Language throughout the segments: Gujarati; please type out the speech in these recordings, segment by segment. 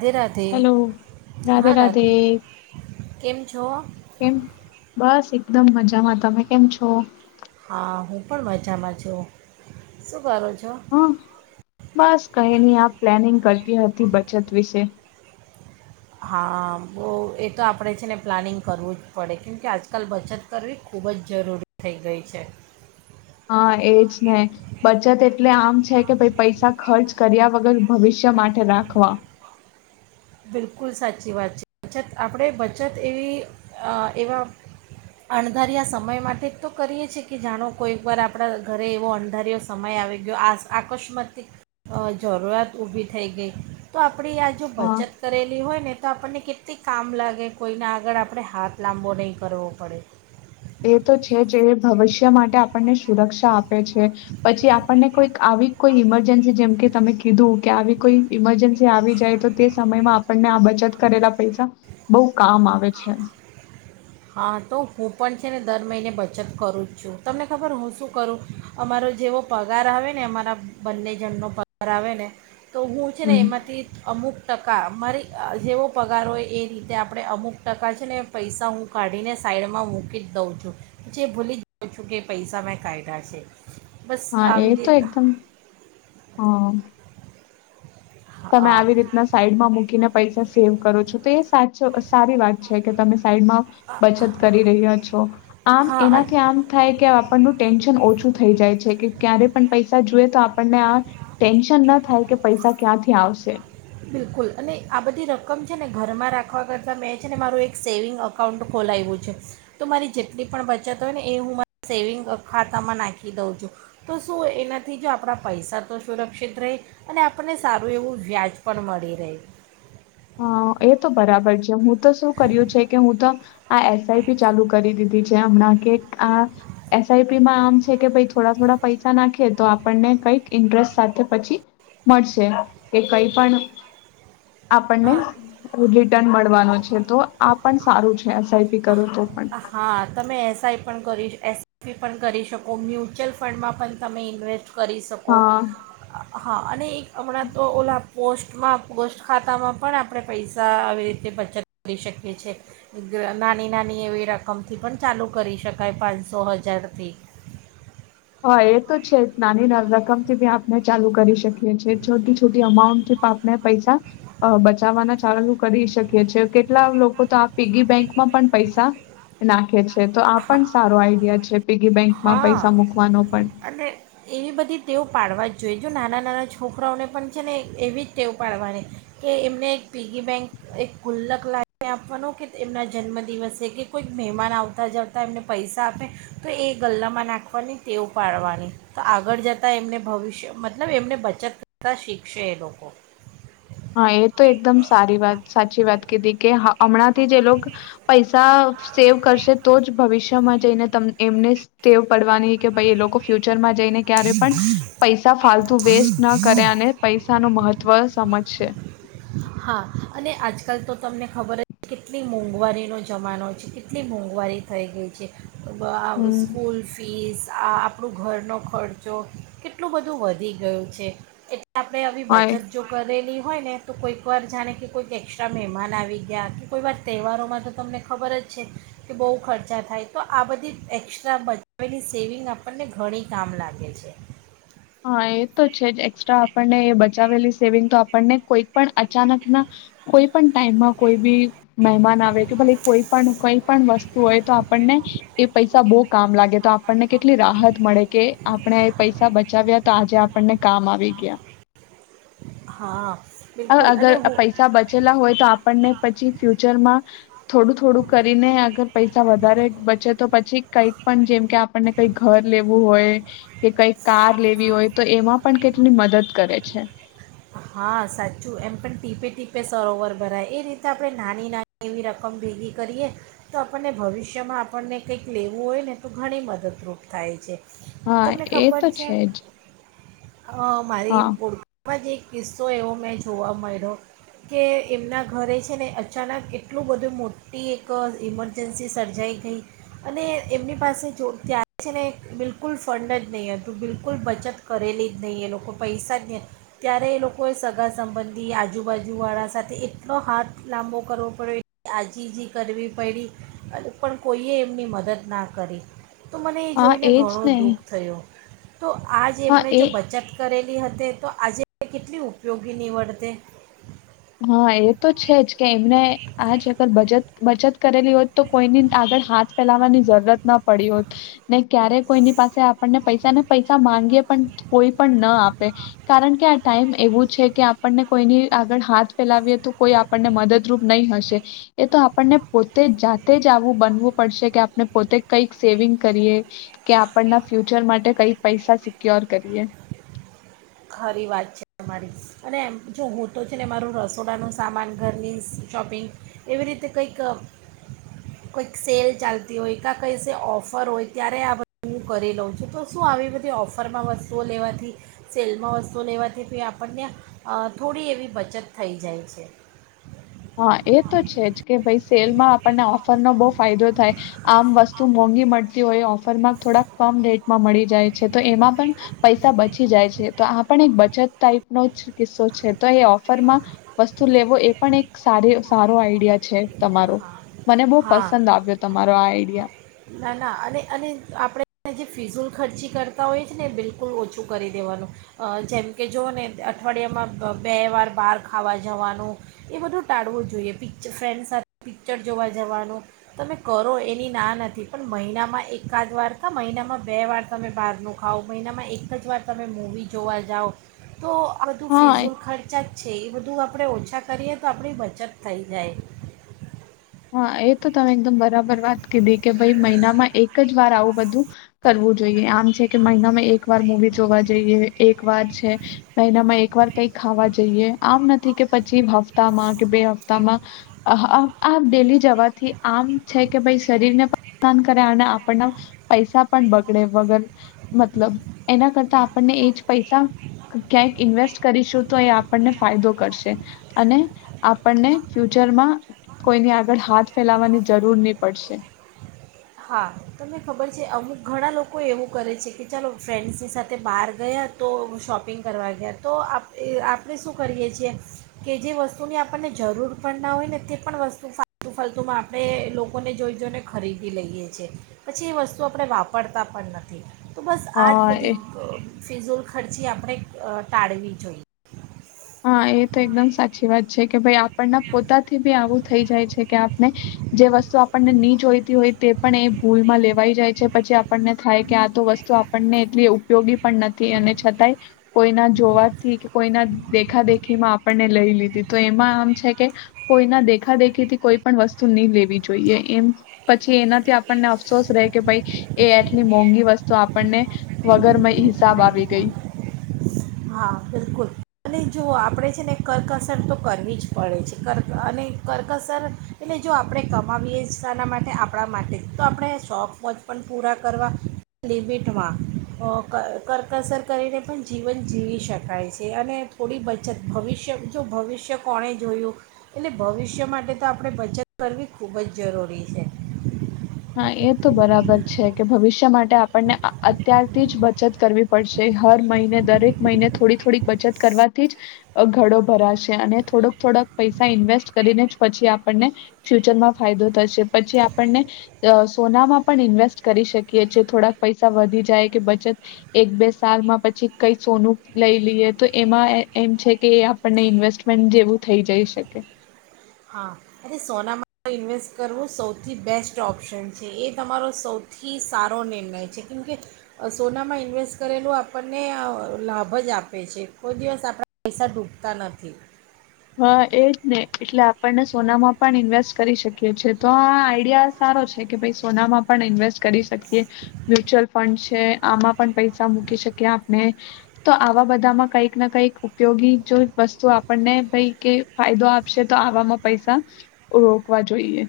રાધે રાધે હલો, રાધે, હા રાધ રાધે, કેમ છો કેમ બસ એકદમ મજામાં તમે કેમ છો હા, હું પણ મજામાં છું, શું કરો છો હમ, બસ કઈ ની આપ પ્લાનિંગ કરતી હતી બચત વિશે હા, બહુ એ તો આપણે છે ને પ્લાનિંગ કરવું જ પડે કેમકે આજકાલ બચત કરવી ખૂબ જ જરૂરી થઈ ગઈ છે હા એજ ને બચત એટલે આમ છે કે ભાઈ પૈસા ખર્ચ કર્યા વગર ભવિષ્ય માટે રાખવા. બિલકુલ સાચી વાત છે બચત આપણેે બચત એવી એવા અણધાર્યા સમય માટે તો કરીએ છીએ કે જાણો કોઈક વાર આપડા ઘરે એવો અણધારયો સમય આવી ગયો આકસ્મતિક જરૂરિયાત ઊભી થઈ ગઈ તો આપણી આજ હા બચત હોય ને તો આપણને કેટલી કામ લાગે કોઈને આગળ આપણે હાથ લાંબો નહી કરવો પડે એ તો છે જે ભવિષ્ય માટે આપણને સુરક્ષા આપે છે પછી આપણને કોઈ આવી કોઈ ઈમરજન્સી જેમકે તમે કીધું કે આવી કોઈ ઈમરજન્સી આવી જાય તો તે સમયમાં આપણને આ બચત કરેલા પૈસા બહુ કામ આવે છે. હા તો હું પણ છે ને દર મહિને બચત કરું જ છું તમને ખબર હું શું કરું અમારો જેવો પગાર આવે ને અમારા બંને જણનો પગાર આવે ને તો હું છે ને હમ એમાંથી અમુક ટકા અમારી જેવો પગાર હોય એ રીતે આપણે અમુક ટકા છે ને પૈસા હું કાઢીને સાઈડમાં મૂકી જ દઉં છું પછી ભૂલી જાઉં છું કે પૈસા મેં કાઢા છે. બસ હા એ આવી તો રીત એકદમ હમ તમે હા આવી રીતના સાઈડમાં મૂકીને પૈસા સેવ કરો છો તો એ સાચો સારી વાત છે કે તમે સાઈડમાં બચત કરી રહ્યા છો આમ હા અને એનાથી આમ થાય કે આપ ટેન્શન ઓછું થઇ જાય છે કે ક્યારે પણ પૈસા જોએ તો આપણને આ ટેન્શન ના થાય કે પૈસા ક્યાંથી આવશે. બિલકુલ અને આ બધી રકમ છે ને ઘરમાં રાખવા કરતાં મેં છે ને મારું એક સેવિંગ અકાઉન્ટ ખોલાવ્યું છે તો મારી જેટલી પણ બચત હોય ને એ હું મા સેવિંગ ખાતામાં નાખી દઉં છું તો શું એનાથી જો આપણા પૈસા તો સુરક્ષિત રહે અને આપણને સારું એવું વ્યાજ પણ મળી રહેહ હા એ તો બરાબર છે હું. તો શું કર્યું છે કે હું તો આ એસઆઈપી ચાલુ કરી દીધી જે હમણાં કે આ એસ આઈ પી મા આમ છે કે થોડા થોડા પૈસા નાખીએ તો આપણને કઈક ઇન્ટરેસ્ટ સાથે પછી મળશે કે કઈ પણ આ આપણને ન મળવાનો છે. તો આ પણ સારું છે એસઆઈપી કરો તો પણ એસએસપી પણ કરી શકો મ્યુચ્યુઅલ ફંડમાં પણ તમે ઇન્વેસ્ટ કરી શકો હા હા અને એક હમણાં તો ઓલા પોસ્ટમાં પોસ્ટ ખાતામાં પણ આપણે પૈસા આવી રીતે બચત કરી શકે છે નાની નાની એવી રકમથી પણ ચાલુ કરી શકાય પાંચસો હજારથી હા એ તો છે નાની ના રકમથી બી આપણે ચાલુ કરી શકીએ છેએ છોટી છોટી અમાઉન્ટથી પણ આપણે પૈસા બચાવવાના ચાલુ કરી શકીએ છે કેટલા લોકો તો આ પીગી બેંકમાં પણ પૈસા નાખે છે. તો આ હા પણ સારો આઈડિયા છે પીગી બેંકમાં પૈસા મુક અને એવી બધી તેઓ પાડવા જ જોઈજ નાના નાના છોકરાઓને પણ છે ને એવી જ ટેવ પાડવાની કે એમને એક પીગી બેંક એક ગુલ્લક લને આપવાનો કે એમના જન્મદિવસે કે કોઈક મહેમાન આવતા આવતા જતાં એમને પૈસા આપે તો એ ગલ્લામાં નાખવાની તેઓ ઉપાડવાની તો આગળ જતાં એમને ભવિષ્ય મતલબ એમને બચત કરતા શીખશે એ લોકો હા એ તો એકદમ સારી વાત સાચી વાત કીધી કે હ હમણાં થી જે લોકો પૈસા સેવ કરશે તો જ ભવિષ્ય જને એમને ટેવ પડવાની કે ભાઈ એ લોકો ફ્યુચર માં જને ક્યારે પણ પૈસા ફલતુ વેસ્ટ ના કરે અને પૈસા નું મહત્વ સમજ અ્છ. હા અને આજકાલ તો તમને ખબર જ કેટલી મોંઘવારીનો જમાનો છે કેટલી મોંઘવારી થઈ ગઈ છે. બ હમ સ્કૂલ ફીસ. આ આપણું ઘરનો ખર્ચો કેટલું બધું વધી ગયું છે એટ આપણે આવી હા એ બચત જો કરેલી હોયને તું કોઈ એકવાર જાણે કે કોઈક એક્સ્ટ્રા મહેમાન આવી ગયા કે કોઈવાર તહેવારોમાં તો તમને ખબર જ છે કે બહુ ખર્ચા થાય તો આ બધી એક્સ્ટ્રા બચાવેલી સેવિંગ આપણને ઘણી કામ લાગે છે. હા એ તો છે જ એક્સ્ટ્રા આપણને બચાવેલી સેવિંગ તો આપણને કોઈ પણ અચાનક ના કોઈ પણ ટાઈમમાં કોઈ બી મહેમાન આવે કે ભલે કોઈ પણ કોઈ પણ વસ્તુ હોય તો આપણને એ પૈસા બહુ કામ લાગે તો આપણને કેટલી રાહત મળે કે આપણે એ પૈસા. બચાવ્યા તો આજે આપણને કામ આવી ગયા. હા. બિલકુલ અગર અને હું પૈસા બચેલા હોય તો આપણને પછી ફ્યુચરમાં થોડું થોડું કરીને અગર પૈસા વધારે બચે તો પછી. કંઈક પણ જેમ કે આપણને કઈ ઘર લેવું હોય કે કઈ કાર લેવી હોય તો એમાં પણ કેટલી મદદ કરે છે. હા સાચું એમ પણ ટીપે ટીપે સરોવર ભરાય એ રીતે આપણે નાની નાની એવી રકમ ભેગી કરીએ તો આપણને ભવિષ્યમાં આપણને કંઈક લેવું હોય ને તો ઘણી મદદરૂપ થાય છે. હા તમને એ ખબર તો છે જ. અ મારી હા પોળમાં જ એક કિસ્સો એવો મેં જોવા મળ્યો કે એમના ઘરે છે ને અચાનક એટલું બધું મોટી એક ઇમરજન્સી સર્જાઈ ગઈ અને એમની પાસે જો ત્યારે છે ને બિલકુલ ફંડ જ નહીં હતું બિલકુલ બચત કરેલી જ નહીં એ લોકો પૈસા જ નહીં. ત્યારે એ લોકોએ સગા સંબંધી આજુબાજુવાળા સાથે એટલો હાથ લાંબો કરવો પડ્યો આજીજી કરવી પડી પણ કોઈએ એમની મદદ ના કરી. તો મને એ હા જોઈને એજ ઘણો ને દુઃખ થયો. તો આજ હા એમણે એ જો બચત કરેલ. હતી તો આજે. તે કેટલી ઉપયોગી નીવડતે. હા એ તો છે જ કે એમને આજ ગર બચત બચત. કરેલી હોત તો કોઈની આગળ હાથ ફેલાવાની જરૂરત ના પડી હોત ને ક્યારે કોઈની પાસે આપણને પૈસા ને પૈસા માંગીએ પણ કોઈ પણ ના આપે કારણ કે આ ટાઈમ એવું છે કે આપણને કોઈની આગળ હાથ. ફેલાવીએ તો કોઈ આપણને મદદરૂપ નહીં હશે એ તો આપણને પોતે જાતે જ આવું બનવું પડશે કે આપણે પોતે કઈક સેવિંગ કરીએ કે આપણના ફ્યુચર માટે કઈ પૈસા સિક્યોર કરીએ. ખરી વાત છે મારી અનેમ જો હું તો છે ને મારું રસોડાનું સામાન ઘરની શોપિંગ એવી રીતે કંઈક કંઈક સેલ ચાલતી હોય કાં કઈ છે ઓફર હોય ત્યારે આ બધ હું કરી લઉં છું તો શું આવી બધી ઓફરમાં વસ્તુઓ લેવાથી. સેલમાં વસ્તુ લેવાથી આપણને થોડી એવી બચત થઈ જાય છે. હા એ તો છે જ કે ભાઈ સેલમાં આપણને ઓફરનો બહુ ફાયદો થાય આમ વસ્તુ મોંઘી મળતી હોય ઑફરમાં થોડાક કમ રેટમાં મળી જાય છે તો એમાં. પણ પૈસા બચી જાય છે તો. એક બચત ટાઈપનો કિસ્સો છે તો એ ઓફરમાં વસ્તુ લેવો એ પણ એક સ સારો આઈડિયા છે તમારો હા મને બહુ હા પસંદ આવ્યો તમારો આ આઈડિયા. ના ના અને અને આપણે જે ફિઝૂલ ખર્ચી કરતા હોઈએ છે ને એ બિલકુલ ઓછું કરી દેવાનું જેમ કે જુઓ ને અઠવાડિયામાં બે વાર બહાર ખાવા જવાનું એ બધું ટાળવું જોઈએ પિક્ચર ફ્રેન્ડ સાથે પિક્ચર જોવા જવાનું તમે કરો એની ના નથી પણ મહિનામાં એકાદ વાર કા મહિનામાં બે વાર તમે બહારનું ખાવ મહિનામાં એક જ વાર તમે મૂવી જોવા જાઓ. તો આ બધું હા ફિઝુલ ખર્ચા છે, એ બધું આપણે ઓછા કરીએ તો આપણી બચત થઈ જાય હા, એ તો તમે બરાબર વાત કે દે કે મહિનામાં એક જ વાર આવું બધું કરવું જોઈએ કે મહિનામાં એક વાર મુવી જોવા જઈએ વાર છે, મહિનામાં એક વાર કઈ ખાવા જઈએ, આમ નથી કે પછી હપ્તામાં કે બે હપ્તામાં આ ડેલી જવાથી આમ છે કે ભાઈ શરીરને પણાન કરે અને આપણના પૈસા પણ બગડે વગર મતલબ એના કરતા આપણને એ જ પૈસા ક્યાંક ઇન્વેસ્ટ કરીશું તો એ આપણને ફાયદો કરશે અને આપણને ફ્યુચરમાં કોઈને આગળ હાથ ફેલાવાની જરૂર ની પડશે હા, તમને ખબર છે, અમુક ઘણા લોકો એવું કરે છે કે ચાલો ફ્રેન્ડ્સની સાથે બાર ગયા તો શોપિંગ કરવા ગયા તો આપણે શું કરીએ છીએ કે જે વસ્તુની આપણને જરૂર પણ ના હોય ને તે પણ વસ્તુ ફાલતુ ફાલતુમાં આપણે લોકોને જોઈ જોઈ ને ખરી લઈએ છે એ પછી એ વસ્તુ આપણે વાપરતા પણ નથી. તો બસ આજ હા એ બધી ફિઝુલ ખર્ચી આપણે ટાળવી જોઈએ. હા એ તો એકદમ સાચી વાત છે કે ભાઈ પણ પોતાથી બી આવું થઈ જાય છે કે આપને જે વસ્તુ આપણને નહી જોઈતી હોય તે પણ એ ભૂલમાં લેવાઈ જાય છે પછી આપણને થાય કે આ તો વસ્તુ આપણને એટલી ઉપયોગી પણ નથી અને છતાંય કોઈના જોવાથી કે કોઈના દેખા દેખીમાં આપણને લઈ લીધી તો એમાં આમ છે કે કોઈના દેખા દેખી થી કોઈ પણ વસ્તુ નહી લેવી જોઈએ એમ પછી એનાથી આપણને અફસોસ રહે કે ભાઈ એ આટલી મોંઘી વસ્તુ આપણને વગરમાંય હિસાબ આવી ગઈ. હા બિલકુલ અને જો આપણે છે ને કર્કસર તો કરવી જ પડે છે કર્ક અને કર્કસર એટલે જો આપણે કમાવીએના માટે આપણ માટે તો આપણે શોખ વચ પણ પૂરા કરવા લિમિટમાં કર્કસર કરીને પણ જીવન જીવી શકાય છે અને થોડી બચત ભવિષ્ય જો ભવિષ્ય કોણે જોયું એટલે ભવિષ્ય માટે તો આપણે બચત કરવી ખૂબ જ જરૂરી છે. એ તો બરાબર છે કે ભવિષ્ય માટે આપણને અત્યારથી જ બચત કરવી પડશે હર મહિને દરેક મહિને થોડી થોડીક બચત કરવાથી જ ઘડો ભરાશે અને થોડક થોડાક પૈસા ઇન્વેસ્ટ કરીને જ પછી આપણને ફ્યુચરમાં ફાયદો થશે પછી આપણને સોનામાં પણ ઇન્વેસ્ટ કરી શકીએી થોડાક પૈસા વધી જાય કે બચત એક બે સાલમાં પછી કઈ સોનું લઈ લઈએ તો એમાં એમ છે કે આપણને ઇન્વેસ્ટમેન્ટ જેવું થઈ જઈ શકે. હા અરે સોનામાં ઇન્વેસ્ટ કરવું સૌથી બેસ્ટ ઓપ્શન છે એ તમારો સૌથી સારો નિર્ણય છે કેમકે સોનામાં ઇન્વેસ્ટ કરેલું આપણને લાભ જ આપે છે કોઈ દિવસ આપણા પૈસા ડૂબતા નથી. હા એજ ને એટલે આપણને સોનામાં પણ ઈન્વેસ્ટ કરી શકીએ છેએ તો આ આઈડિયા સારો છે કે ભાઈ સોનામાં પણ ઇન્વેસ્ટ કરી શકી. મ્યુચ્યુઅલ ફંડ છે આમાં પણ પૈસા મૂકી શકેયે ક્યા આપણે તો આવા બધામાં કઈક ના કઈક ઉપયોગી જો વસ્તુ આપણને કઈ કે ફાયદો આપશે તો આવામાં પૈસા રોકવા જોઈએ.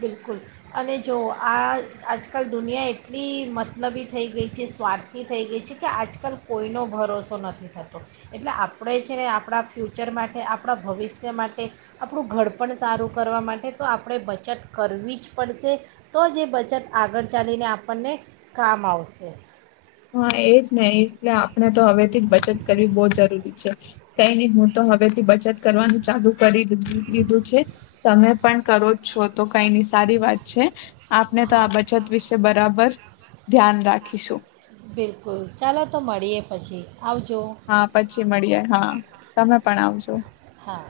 બિલકુલ અને જો આ આજકાલ દુનિયા એટલી મતલબી થઈ ગઈ છે સ્વાર્થી થઈ ગઈ છે કે આજકાલ કોઈનો ભરોસો નથી થતો એટલે આપણે છે ને આપણા ફ્યુચર માટે આપણા ભવિષ્ય માટે આપણું ઘડપણ સારું કરવા માટે તો આપણે બચત કરવી જ પડશે તો જે એ બચત આગળ ચાલીને આપણને કામ આવશે. હા એજ ને એટલે આપણે તો હવેથી જ બચત કરવી બોહ જરૂરી છે કઈ નઈ હું તો હવેથી બચત કરવાનું ચાલુ કરી લીધું છે તમે પણ કરો છો તો કઈ ની સારી વાત છે. આપને તો હા આ બચત વિશે બરાબર ધ્યાન રાખીશું. બિલકુલ ચાલો તો મળીએ પછી. આવજો હા પછી મળીએ, હા તમે પણ આવજો. હા